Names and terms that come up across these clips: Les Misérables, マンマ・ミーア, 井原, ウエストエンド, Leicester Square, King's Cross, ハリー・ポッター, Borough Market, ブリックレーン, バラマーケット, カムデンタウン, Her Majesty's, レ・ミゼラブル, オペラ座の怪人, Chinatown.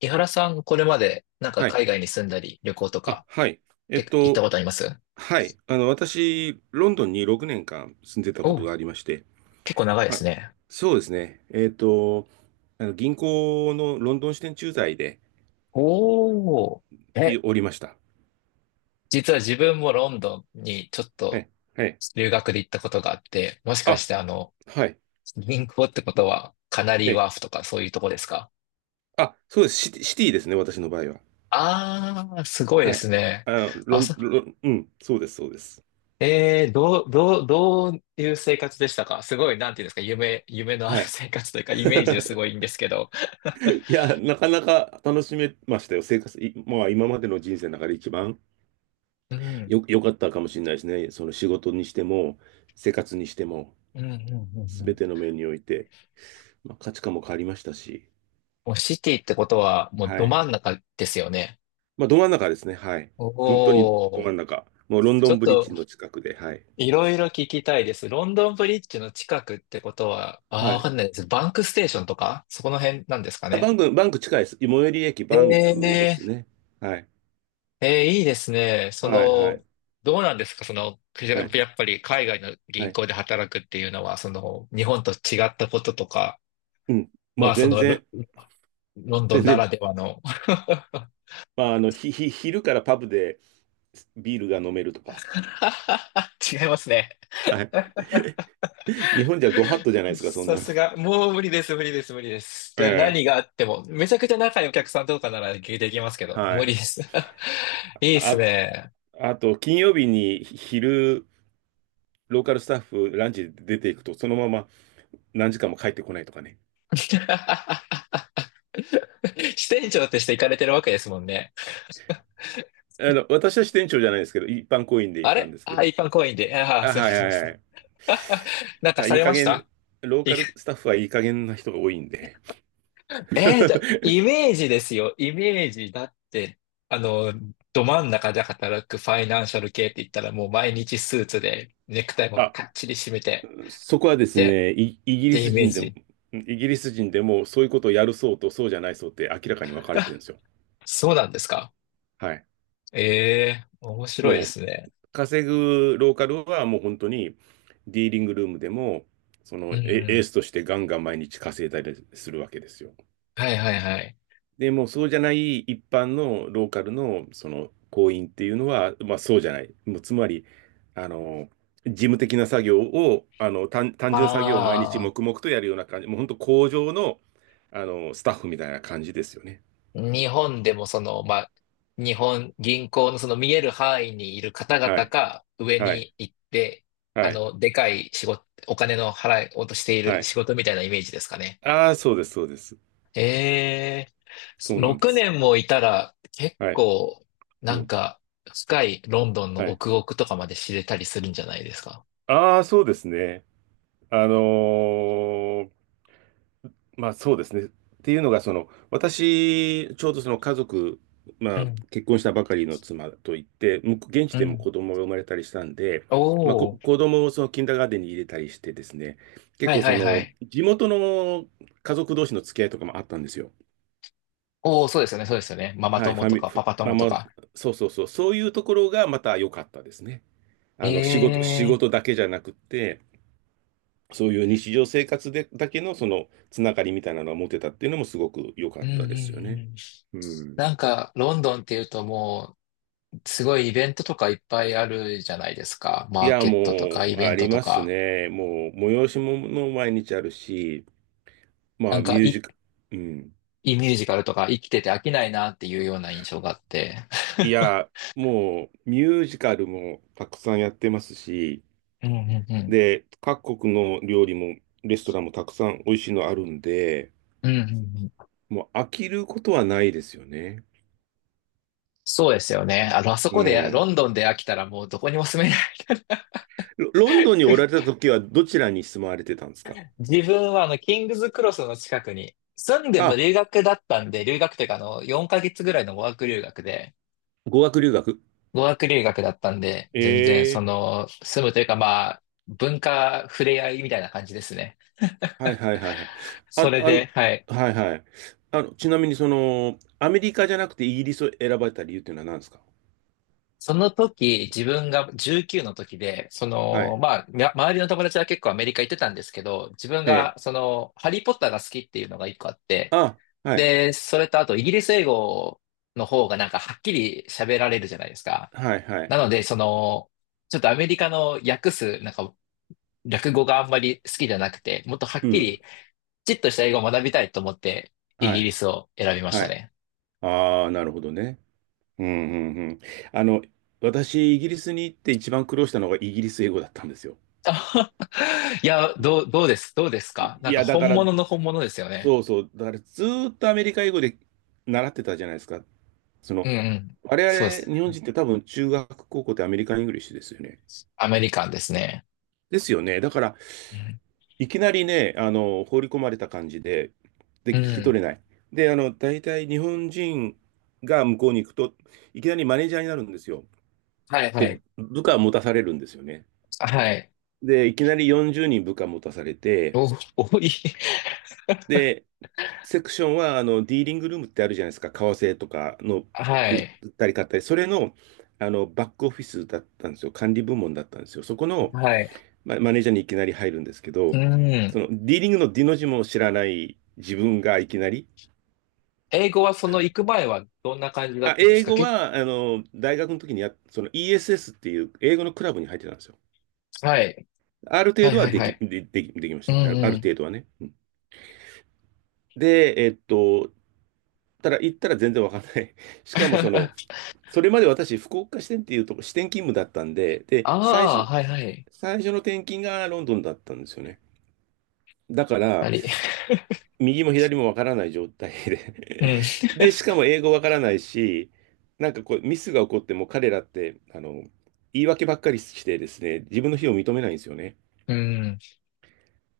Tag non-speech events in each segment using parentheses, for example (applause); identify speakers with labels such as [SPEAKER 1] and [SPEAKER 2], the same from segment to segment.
[SPEAKER 1] 井原さん、これまでなんか
[SPEAKER 2] はい。
[SPEAKER 1] 海外に住んだり旅行と
[SPEAKER 2] あ、
[SPEAKER 1] か
[SPEAKER 2] はい。
[SPEAKER 1] っ
[SPEAKER 2] えっ
[SPEAKER 1] て行った
[SPEAKER 2] と、
[SPEAKER 1] ことあります？
[SPEAKER 2] はい。私、ロンドンに6年間住んでたこ
[SPEAKER 1] お
[SPEAKER 2] と
[SPEAKER 1] う、
[SPEAKER 2] がありまして、
[SPEAKER 1] 結構長いで
[SPEAKER 2] あ、
[SPEAKER 1] すね。
[SPEAKER 2] そうですね。あの銀行のロンドン支店駐在で
[SPEAKER 1] おー。え、
[SPEAKER 2] おりました。
[SPEAKER 1] 実は自分もロンドンにちょっ
[SPEAKER 2] は
[SPEAKER 1] と
[SPEAKER 2] い。はい。
[SPEAKER 1] 留学で行ったことがあって、もしかし
[SPEAKER 2] あ、
[SPEAKER 1] て
[SPEAKER 2] はい。
[SPEAKER 1] 銀行ってことはカナリー
[SPEAKER 2] ね。
[SPEAKER 1] ワーフとかそういうとこですか？
[SPEAKER 2] あ、そうです。シティですね、私の場合は。
[SPEAKER 1] あー、すごいで
[SPEAKER 2] は
[SPEAKER 1] す
[SPEAKER 2] い。
[SPEAKER 1] ね。
[SPEAKER 2] あの、ロ
[SPEAKER 1] あ、
[SPEAKER 2] ン、
[SPEAKER 1] そ、
[SPEAKER 2] ロン、うん、そうです、そうです。
[SPEAKER 1] えー、どう、どう、どういう生活でしたか？すごい、なんていうんですか、夢のある
[SPEAKER 2] はい。
[SPEAKER 1] 生活というか、イメージですごいいいん
[SPEAKER 2] (laughs)
[SPEAKER 1] ですけど。
[SPEAKER 2] いや、なかなか楽しめましたよ。生活、いまあ、今までの人生の中で一番
[SPEAKER 1] (laughs) うん、
[SPEAKER 2] 良かったかもしれないですね。その仕事にしても、生活にしても、
[SPEAKER 1] うん、うん、うん。
[SPEAKER 2] す
[SPEAKER 1] う
[SPEAKER 2] べ
[SPEAKER 1] ん、
[SPEAKER 2] ての面において、まあ、価値観も変わりましたし、
[SPEAKER 1] もうシティってことは、もう
[SPEAKER 2] は
[SPEAKER 1] ど
[SPEAKER 2] い。
[SPEAKER 1] 真ん中ですよね。
[SPEAKER 2] まあ、ど真ん中ですね。はい。本当に
[SPEAKER 1] お
[SPEAKER 2] ど真
[SPEAKER 1] お、
[SPEAKER 2] ん中。もうロンド
[SPEAKER 1] ちょ
[SPEAKER 2] ン
[SPEAKER 1] っ
[SPEAKER 2] ブリッジ
[SPEAKER 1] と
[SPEAKER 2] の近くで、はい。
[SPEAKER 1] いろいろ聞きたいです。ロンドンブリッジの近くってことは、ああ、
[SPEAKER 2] は
[SPEAKER 1] わ
[SPEAKER 2] い。
[SPEAKER 1] かんないです。バンクステーションとか、そこの辺なんですか
[SPEAKER 2] あ、
[SPEAKER 1] ね。
[SPEAKER 2] バンク近いです。最寄り駅バンクで
[SPEAKER 1] え
[SPEAKER 2] す
[SPEAKER 1] え。
[SPEAKER 2] ね。はい。
[SPEAKER 1] いいですね。そ
[SPEAKER 2] はい、は
[SPEAKER 1] の、
[SPEAKER 2] い、
[SPEAKER 1] どうなんですかその、
[SPEAKER 2] はい、
[SPEAKER 1] やっぱり海外の
[SPEAKER 2] は
[SPEAKER 1] 銀
[SPEAKER 2] い。
[SPEAKER 1] 行で働くっていうのは、その、日本と違ったこととか、
[SPEAKER 2] うん。ま
[SPEAKER 1] ま
[SPEAKER 2] あ、
[SPEAKER 1] あ、その、ロンド
[SPEAKER 2] 全
[SPEAKER 1] ンな
[SPEAKER 2] 然、
[SPEAKER 1] らではの。
[SPEAKER 2] まあ、あの、昼からパブでビールが飲めるとか。
[SPEAKER 1] (laughs) 違いますね。
[SPEAKER 2] はい。(laughs) 日本じゃご法度じゃないですか、そん
[SPEAKER 1] さ
[SPEAKER 2] なの。
[SPEAKER 1] すが、もう無理です、無理です、無理です。
[SPEAKER 2] え
[SPEAKER 1] で、
[SPEAKER 2] え。
[SPEAKER 1] 何があっても、めちゃくちゃ仲いいお客さんとかなら聞いていきますけど、
[SPEAKER 2] は
[SPEAKER 1] 無理で
[SPEAKER 2] い。
[SPEAKER 1] す。(laughs) いいっす
[SPEAKER 2] あ、
[SPEAKER 1] ね。
[SPEAKER 2] あと、金曜日に昼、ローカルスタッフランチで出ていくと、そのまま何時間も帰ってこないとかね。
[SPEAKER 1] (laughs) 支店長として行かれてるわけですもんね。
[SPEAKER 2] あの、私は支店長じゃないですけど、一般行員で行っ
[SPEAKER 1] あ
[SPEAKER 2] たん
[SPEAKER 1] れ
[SPEAKER 2] ですけ
[SPEAKER 1] あ、
[SPEAKER 2] ど。
[SPEAKER 1] 一般公員で。ああ、
[SPEAKER 2] あ、
[SPEAKER 1] そういう
[SPEAKER 2] は
[SPEAKER 1] こ
[SPEAKER 2] い
[SPEAKER 1] と
[SPEAKER 2] は
[SPEAKER 1] で
[SPEAKER 2] い
[SPEAKER 1] す
[SPEAKER 2] は
[SPEAKER 1] ね。
[SPEAKER 2] い。
[SPEAKER 1] (laughs) なんか
[SPEAKER 2] まあ
[SPEAKER 1] さ
[SPEAKER 2] いい
[SPEAKER 1] れ
[SPEAKER 2] 加
[SPEAKER 1] まし
[SPEAKER 2] 減、
[SPEAKER 1] た？
[SPEAKER 2] ロー
[SPEAKER 1] い
[SPEAKER 2] カルスタ
[SPEAKER 1] (laughs)
[SPEAKER 2] ッフはいい加減な人が多いんで。
[SPEAKER 1] イ
[SPEAKER 2] (laughs)
[SPEAKER 1] メージですよ。イメージだって、あの、ど真ん中で働くファイナンシャル系って言ったらもう毎日スーツでネクタイも
[SPEAKER 2] あ、
[SPEAKER 1] かっちり締めて、
[SPEAKER 2] そこはです
[SPEAKER 1] で、
[SPEAKER 2] ね、イ、イ
[SPEAKER 1] っ
[SPEAKER 2] ギリ
[SPEAKER 1] てイ
[SPEAKER 2] ス
[SPEAKER 1] メー
[SPEAKER 2] 人でも、
[SPEAKER 1] ジ。
[SPEAKER 2] イギリス人でもそういうことをやる層とそうじゃない層って明らかに分かれてるんですよ。
[SPEAKER 1] そうなんですか。
[SPEAKER 2] はい。
[SPEAKER 1] ええ、面白いで
[SPEAKER 2] もう
[SPEAKER 1] すね。
[SPEAKER 2] 稼ぐローカルはもう本当にディーリングルームでも、その
[SPEAKER 1] うん
[SPEAKER 2] エ
[SPEAKER 1] う
[SPEAKER 2] エー
[SPEAKER 1] ん。
[SPEAKER 2] スとしてガンガン毎日稼いだりするわけですよ。
[SPEAKER 1] はいはいはい。
[SPEAKER 2] でもうそうじゃない一般のローカルのその行員っていうのは、まあそうじゃない。もうつまり、あの、事務的な作業を、あの、単純作業を毎日
[SPEAKER 1] ああ、
[SPEAKER 2] 黙々とやるような感じ、もう本当工場の、あの、スタッフみたいな感じですよね。
[SPEAKER 1] 日本でもその、まあ、日本銀行のその見える範囲にいる方
[SPEAKER 2] は
[SPEAKER 1] 々
[SPEAKER 2] い。
[SPEAKER 1] か上
[SPEAKER 2] はい。
[SPEAKER 1] に行って、
[SPEAKER 2] はい。
[SPEAKER 1] でかい仕事、お金の払いをとしてい
[SPEAKER 2] は
[SPEAKER 1] る
[SPEAKER 2] い。
[SPEAKER 1] 仕事みたいなイメージですかね。
[SPEAKER 2] ああ、そうです、そうです。
[SPEAKER 1] ええ、
[SPEAKER 2] そうなんで
[SPEAKER 1] 6
[SPEAKER 2] すよ。
[SPEAKER 1] 年もいたら結
[SPEAKER 2] はい。
[SPEAKER 1] 構、
[SPEAKER 2] う
[SPEAKER 1] なん
[SPEAKER 2] ん。
[SPEAKER 1] か、深いロンドンの
[SPEAKER 2] はい。
[SPEAKER 1] 奥奥とかまで知れたりするんじゃないですか。
[SPEAKER 2] ああ、そうですね。あのーまあそうですね。っていうのが、その、私、ちょうどその家族、
[SPEAKER 1] う
[SPEAKER 2] まあ
[SPEAKER 1] ん、
[SPEAKER 2] 結婚したばかりの妻といって、向こう現地
[SPEAKER 1] う
[SPEAKER 2] でも
[SPEAKER 1] ん。
[SPEAKER 2] 子供が生まれたりしたんで、まあ
[SPEAKER 1] お
[SPEAKER 2] 子供をそのキンダーガーデンに入れたりしてですね、結
[SPEAKER 1] はい
[SPEAKER 2] 構
[SPEAKER 1] は
[SPEAKER 2] そ
[SPEAKER 1] いは
[SPEAKER 2] の、
[SPEAKER 1] い。
[SPEAKER 2] 地元の家族同士の付き合いとかもあったんですよ。
[SPEAKER 1] おお、そうですよね、そうですよね。ママ
[SPEAKER 2] はい、フ
[SPEAKER 1] 友
[SPEAKER 2] ァ
[SPEAKER 1] と
[SPEAKER 2] ミ、
[SPEAKER 1] か
[SPEAKER 2] ファ
[SPEAKER 1] パパ
[SPEAKER 2] まあ
[SPEAKER 1] 友と
[SPEAKER 2] まあ、
[SPEAKER 1] か。
[SPEAKER 2] そうそうそう、そういうところがまた良かったですね。あの、仕
[SPEAKER 1] え
[SPEAKER 2] 事
[SPEAKER 1] え
[SPEAKER 2] だけじゃなくって、そういう日常生活でだけのそのつながりみたいなのが持てたっていうのもすごく良か
[SPEAKER 1] ー、う
[SPEAKER 2] っ
[SPEAKER 1] ん
[SPEAKER 2] たですよ
[SPEAKER 1] うんう
[SPEAKER 2] ね。
[SPEAKER 1] ん。
[SPEAKER 2] うん。
[SPEAKER 1] なんか、ロンドンっていうともう、すごいイベントとかいっぱいあるじゃないですか。
[SPEAKER 2] い
[SPEAKER 1] マー
[SPEAKER 2] や、
[SPEAKER 1] ケットとか
[SPEAKER 2] も
[SPEAKER 1] イ
[SPEAKER 2] う、
[SPEAKER 1] ベ
[SPEAKER 2] あ
[SPEAKER 1] ント
[SPEAKER 2] り
[SPEAKER 1] と
[SPEAKER 2] ます
[SPEAKER 1] か。
[SPEAKER 2] ね。もう、催し物も毎日あるし、ま
[SPEAKER 1] な
[SPEAKER 2] あ、
[SPEAKER 1] ん
[SPEAKER 2] ミ
[SPEAKER 1] か
[SPEAKER 2] ュー
[SPEAKER 1] い、
[SPEAKER 2] ジカ、うん。
[SPEAKER 1] いいミュージカルとか生きてて飽きないなっていうような印象があって。
[SPEAKER 2] い
[SPEAKER 1] (laughs)
[SPEAKER 2] や、もう、ミュージカルもたくさんやってますし、
[SPEAKER 1] うんうんうん。
[SPEAKER 2] で、各国の料理も、レストランもたくさん美味しいのあるんで、
[SPEAKER 1] うんうんうん。
[SPEAKER 2] もう飽きることはないですよね。
[SPEAKER 1] そうですよね。あの、あそ
[SPEAKER 2] う
[SPEAKER 1] こで、ロン
[SPEAKER 2] ん。
[SPEAKER 1] ドンで飽きたらもうどこにも住めな。
[SPEAKER 2] ロンドンにおられた時はどちらに住まわれてたんですか
[SPEAKER 1] 自分はキングズクロスの近くに、住んでも
[SPEAKER 2] あ？
[SPEAKER 1] 留学だったんで、留学というか4ヶ月ぐらいの語学留学で、
[SPEAKER 2] 語学留学。
[SPEAKER 1] 語学留学だったんで、全然そ
[SPEAKER 2] ええ
[SPEAKER 1] の、住むというかまあ、文化触れ合いみたいな感じですね。
[SPEAKER 2] はいはいはいはい。
[SPEAKER 1] そ
[SPEAKER 2] あ、
[SPEAKER 1] れ
[SPEAKER 2] あ
[SPEAKER 1] で、
[SPEAKER 2] の、
[SPEAKER 1] はい。
[SPEAKER 2] はいはい。あの、ちなみにその、アメリカじゃなくてイギリスを選ばれた理由っていうのは何ですか？
[SPEAKER 1] その時、自分が19の時で、そ
[SPEAKER 2] は
[SPEAKER 1] の、
[SPEAKER 2] い。
[SPEAKER 1] まあ、周りの友達は結構アメリカ行ってたんですけど、自分
[SPEAKER 2] ええ。
[SPEAKER 1] が、その、ハリー・ポッターが好きっていうのが一個あって、
[SPEAKER 2] あ、はい。
[SPEAKER 1] で、それとあと、イギリス英語の方がなんかはっきり喋られるじゃないですか。
[SPEAKER 2] はいはい。
[SPEAKER 1] なので、その、ちょっとアメリカの訳す、なんか、略語があんまり好きじゃなくて、もっとは
[SPEAKER 2] う
[SPEAKER 1] っき
[SPEAKER 2] ん。
[SPEAKER 1] り、きちっとした英語を学びたいと思って、イ
[SPEAKER 2] は
[SPEAKER 1] ギリ
[SPEAKER 2] い。
[SPEAKER 1] スを選びました
[SPEAKER 2] はい。
[SPEAKER 1] ね。
[SPEAKER 2] ああ、なるほどね。うんうんうん。あの、私、イギリスに行って一番苦労したのがイギリス英語だったんですよ。
[SPEAKER 1] あいや、どうですか？な
[SPEAKER 2] い
[SPEAKER 1] んか
[SPEAKER 2] や、だか
[SPEAKER 1] 本
[SPEAKER 2] ら、
[SPEAKER 1] 物の本物ですよね。
[SPEAKER 2] そうそう。だからずーっとアメリカ英語で習ってたじゃないですか。そ
[SPEAKER 1] う
[SPEAKER 2] の、
[SPEAKER 1] んうん。そうで
[SPEAKER 2] 我
[SPEAKER 1] す。
[SPEAKER 2] 々、日本人って多分中学、高校ってアメリカン・イングリッシュですよね。
[SPEAKER 1] アメリカンですね。
[SPEAKER 2] ですよね。だから、
[SPEAKER 1] うん。
[SPEAKER 2] いきなりね、あの、放り込まれた感じで、で、
[SPEAKER 1] う
[SPEAKER 2] 聞き
[SPEAKER 1] ん。
[SPEAKER 2] 取れない。で、あの、大体日本人が向こうに行くと、いきなりマネージャーになるんですよ。
[SPEAKER 1] はいは
[SPEAKER 2] で、
[SPEAKER 1] い。
[SPEAKER 2] 部下持たされるんですよね。
[SPEAKER 1] はい。
[SPEAKER 2] で、いきなり40人部下持たされて、
[SPEAKER 1] お、多い。
[SPEAKER 2] で、セクションは、あの、ディーリングルームってあるじゃないですか。為替とかの
[SPEAKER 1] は
[SPEAKER 2] 売
[SPEAKER 1] い。
[SPEAKER 2] ったり買ったり、それの、あの、バックオフィスだったんですよ。管理部門だったんですよ。そこの、
[SPEAKER 1] はい。
[SPEAKER 2] マネージャーにいきなり入るんですけど、
[SPEAKER 1] う
[SPEAKER 2] そ
[SPEAKER 1] ん。
[SPEAKER 2] のディーリングのディの字も知らない自分がいきなり、
[SPEAKER 1] 英語はその
[SPEAKER 2] は
[SPEAKER 1] 行く前はどんな感じだったんです
[SPEAKER 2] 英
[SPEAKER 1] か
[SPEAKER 2] 語
[SPEAKER 1] け。
[SPEAKER 2] はあの大学の時にその ESS っていう英語のクラブに入ってたんですよ。
[SPEAKER 1] はい。
[SPEAKER 2] ある程
[SPEAKER 1] はい
[SPEAKER 2] 度は
[SPEAKER 1] はい
[SPEAKER 2] で
[SPEAKER 1] は
[SPEAKER 2] き
[SPEAKER 1] い。
[SPEAKER 2] でできできまし
[SPEAKER 1] う
[SPEAKER 2] た。ある
[SPEAKER 1] ん。
[SPEAKER 2] 程度はね。うんで、ただ行ったら全然わかんない。(laughs) しかもその、
[SPEAKER 1] (laughs)
[SPEAKER 2] それまで私、福岡支店っていうとこ、支店勤務だったんで、で、
[SPEAKER 1] ああ、はいはい。
[SPEAKER 2] 最初の転勤がロンドンだったんですよね。だか
[SPEAKER 1] あ
[SPEAKER 2] ら、
[SPEAKER 1] り、
[SPEAKER 2] 右も左もわからない状態
[SPEAKER 1] う
[SPEAKER 2] で
[SPEAKER 1] ん、
[SPEAKER 2] (laughs) で、しかも英語わからないし、なんかこう、ミスが起こっても彼らって、あの、言い訳ばっかりしてですね、自分の非を認めないんですよね。
[SPEAKER 1] うん。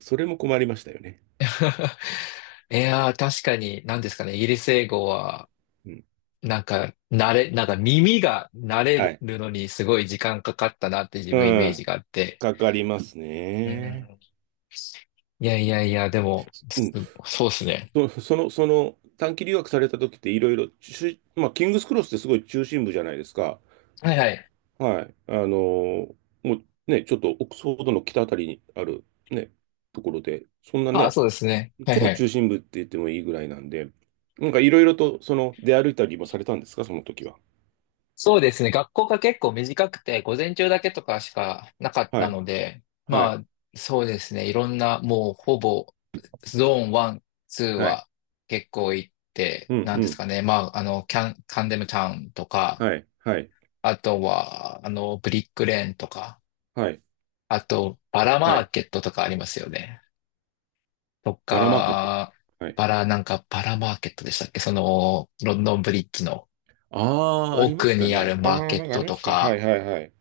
[SPEAKER 2] それも困りましたよね。
[SPEAKER 1] (laughs) いやー、確かに、何ですかね、イギリス英語は、
[SPEAKER 2] うん。
[SPEAKER 1] なんか、なんか耳が慣れ
[SPEAKER 2] はい。
[SPEAKER 1] るのにすごい時間かかったなって自
[SPEAKER 2] う
[SPEAKER 1] 分イメージ
[SPEAKER 2] ん。
[SPEAKER 1] があって。
[SPEAKER 2] かかります
[SPEAKER 1] う
[SPEAKER 2] ね。
[SPEAKER 1] ん。いやいやいや、でも、
[SPEAKER 2] うん。
[SPEAKER 1] そうですね。
[SPEAKER 2] その、短期留学された時っていろいろ、まあ、キングスクロスってすごい中心部じゃないですか。
[SPEAKER 1] はいはい。
[SPEAKER 2] はい。ーもうね、ちょっとオックスフォードの北あたりにある、ね、ところで、そんな
[SPEAKER 1] ああ、
[SPEAKER 2] ね、
[SPEAKER 1] そうですね。はい
[SPEAKER 2] 超
[SPEAKER 1] は
[SPEAKER 2] 中
[SPEAKER 1] い。
[SPEAKER 2] 心部って言ってもいいぐらいなんで、なんかいろいろと、その、出歩いたりもされたんですか、その時は。
[SPEAKER 1] そうですね。学校が結構短くて、午前中だけとかしかなかっ
[SPEAKER 2] は
[SPEAKER 1] た
[SPEAKER 2] い、
[SPEAKER 1] ので、
[SPEAKER 2] は
[SPEAKER 1] ま
[SPEAKER 2] い、
[SPEAKER 1] あ、そうですね。いろんな、もうほぼ、ゾーン1、2
[SPEAKER 2] はい、
[SPEAKER 1] は結構行って、
[SPEAKER 2] うん、
[SPEAKER 1] なん
[SPEAKER 2] う
[SPEAKER 1] です
[SPEAKER 2] ん、
[SPEAKER 1] かね。まあ、あの、キャン、カンデムタウンとか、
[SPEAKER 2] はい、はい、
[SPEAKER 1] あとは、ブリックレーンとか、
[SPEAKER 2] はい、
[SPEAKER 1] あと、バラマ
[SPEAKER 2] は
[SPEAKER 1] ー
[SPEAKER 2] い。
[SPEAKER 1] ケットとかありますよね。と
[SPEAKER 2] バラマーケット。
[SPEAKER 1] か、
[SPEAKER 2] はい。
[SPEAKER 1] バラ、なんか、バラマーケットでしたっけ？その、ロンドンブリッジの
[SPEAKER 2] ああ、ありま
[SPEAKER 1] 奥
[SPEAKER 2] した
[SPEAKER 1] にある
[SPEAKER 2] ね。
[SPEAKER 1] マー
[SPEAKER 2] ああ、
[SPEAKER 1] ケ
[SPEAKER 2] な
[SPEAKER 1] ッ
[SPEAKER 2] んかあ
[SPEAKER 1] ト
[SPEAKER 2] りま
[SPEAKER 1] と
[SPEAKER 2] したね。は
[SPEAKER 1] か、
[SPEAKER 2] い、はい、はい。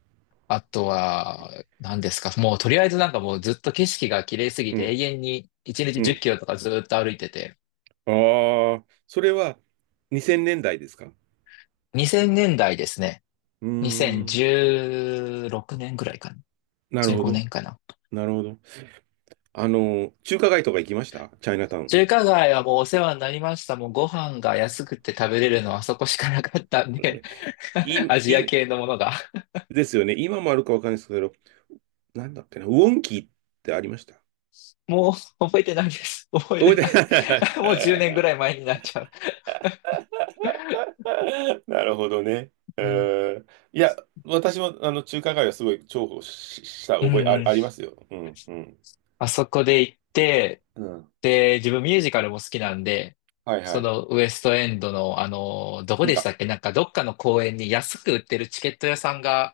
[SPEAKER 1] あとは、何ですか。もうとりあえずなんかもうずっと景色が綺麗すぎ
[SPEAKER 2] う
[SPEAKER 1] て
[SPEAKER 2] ん、
[SPEAKER 1] 永遠に1日
[SPEAKER 2] う
[SPEAKER 1] 10
[SPEAKER 2] ん。
[SPEAKER 1] キロとかずっと歩いてて。
[SPEAKER 2] ああ、それは2000年代ですか？
[SPEAKER 1] 2000年代ですね。
[SPEAKER 2] うーん、
[SPEAKER 1] 2016年ぐらいかな。
[SPEAKER 2] なる
[SPEAKER 1] 15
[SPEAKER 2] ほど、
[SPEAKER 1] 年かな。
[SPEAKER 2] なるほど。あの、中華街とか行きました？チャイナタウン。
[SPEAKER 1] 中華街はもうお世話になりました。もうご飯が安くて食べれるのはあそこしかなかったん
[SPEAKER 2] う
[SPEAKER 1] で、
[SPEAKER 2] ん
[SPEAKER 1] (laughs) アジ
[SPEAKER 2] い
[SPEAKER 1] ア
[SPEAKER 2] い
[SPEAKER 1] 系のものが。
[SPEAKER 2] ですよね。今もあるかわかんないですけど、なんだっけな、ウォンキーってありました？
[SPEAKER 1] もう覚えてないです。覚えて
[SPEAKER 2] 覚え
[SPEAKER 1] な
[SPEAKER 2] て
[SPEAKER 1] い。
[SPEAKER 2] ない。
[SPEAKER 1] (laughs) もう10年ぐらい前になっちゃう。
[SPEAKER 2] (laughs) なるほどね。う
[SPEAKER 1] うん、
[SPEAKER 2] ーんいや、私もあの中華街はすごい重宝した
[SPEAKER 1] う
[SPEAKER 2] 覚え
[SPEAKER 1] んうん。
[SPEAKER 2] ありますよ。うん、うん。
[SPEAKER 1] あそこで行って、
[SPEAKER 2] うん。
[SPEAKER 1] で、自分ミュージカルも好きなんで、
[SPEAKER 2] はいは
[SPEAKER 1] そ
[SPEAKER 2] い。
[SPEAKER 1] のウエストエンドの、どこ
[SPEAKER 2] 見
[SPEAKER 1] でした
[SPEAKER 2] た。
[SPEAKER 1] っけ？なんかどっかの公園に安く売ってるチケット屋さんが、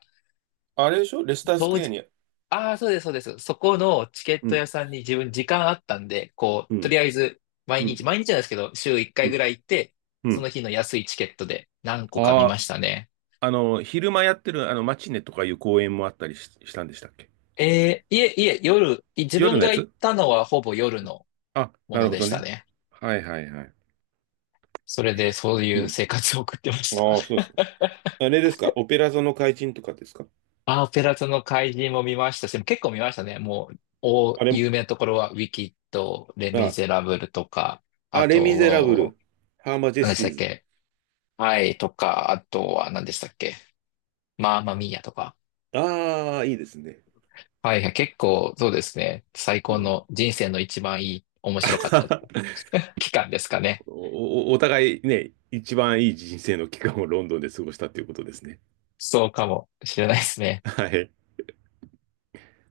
[SPEAKER 2] あれでしょ？レスタース
[SPEAKER 1] 当
[SPEAKER 2] クエア
[SPEAKER 1] 時、
[SPEAKER 2] に。
[SPEAKER 1] ああ、そうです、そうです。そこのチケッ
[SPEAKER 2] う
[SPEAKER 1] ト
[SPEAKER 2] ん、
[SPEAKER 1] 屋さんに自分時間あったんで、こ
[SPEAKER 2] う
[SPEAKER 1] う、とり
[SPEAKER 2] ん、
[SPEAKER 1] あえず、毎
[SPEAKER 2] う
[SPEAKER 1] 日、
[SPEAKER 2] ん、
[SPEAKER 1] 毎日なんですけど、週1
[SPEAKER 2] う
[SPEAKER 1] 回ぐら
[SPEAKER 2] ん、
[SPEAKER 1] い行って、
[SPEAKER 2] う
[SPEAKER 1] その
[SPEAKER 2] ん。
[SPEAKER 1] 日の安いチケットで何個か見
[SPEAKER 2] あ
[SPEAKER 1] ましたね。
[SPEAKER 2] あ、あの、昼間やってるあのマチネとかいう公演もあったりしたんでしたっけ？
[SPEAKER 1] いえ、いえ、自分
[SPEAKER 2] 夜のや
[SPEAKER 1] が行っ
[SPEAKER 2] つ。
[SPEAKER 1] たのはほぼ夜の
[SPEAKER 2] あ、
[SPEAKER 1] も
[SPEAKER 2] な
[SPEAKER 1] の
[SPEAKER 2] るほ
[SPEAKER 1] で
[SPEAKER 2] ど
[SPEAKER 1] した
[SPEAKER 2] ね。
[SPEAKER 1] ね。
[SPEAKER 2] はいはいはい。
[SPEAKER 1] それでそうい
[SPEAKER 2] う
[SPEAKER 1] う
[SPEAKER 2] ん。
[SPEAKER 1] 生活を送ってました。
[SPEAKER 2] ああ、そうですね。あれですかオペラ座の怪人とかですか？
[SPEAKER 1] あ、オペラ座の怪人も見ましたし、結構見ましたね。もう、
[SPEAKER 2] あれ、
[SPEAKER 1] 有名なところは、ウィキッド、レ・ミ
[SPEAKER 2] あ、
[SPEAKER 1] ゼラブルとか、あ
[SPEAKER 2] あれミゼラブ
[SPEAKER 1] と、
[SPEAKER 2] ル、ハーマジェ
[SPEAKER 1] 何で
[SPEAKER 2] ス
[SPEAKER 1] し
[SPEAKER 2] ティ
[SPEAKER 1] た
[SPEAKER 2] ー
[SPEAKER 1] っ
[SPEAKER 2] ズ。
[SPEAKER 1] け？はい、とか、あとは何でしたっけ？マーマミーヤとか。
[SPEAKER 2] ああ、いいですね。
[SPEAKER 1] はいはい、結構、そうですね。最
[SPEAKER 2] う
[SPEAKER 1] 高
[SPEAKER 2] ん。
[SPEAKER 1] の、人生の一番いい、面白かった
[SPEAKER 2] (laughs)
[SPEAKER 1] (laughs) 期間ですかね。
[SPEAKER 2] お、お互いね、一番いい人生の期間をロンドンで過ごしたということですね。
[SPEAKER 1] そうかもしれないですね。
[SPEAKER 2] はい。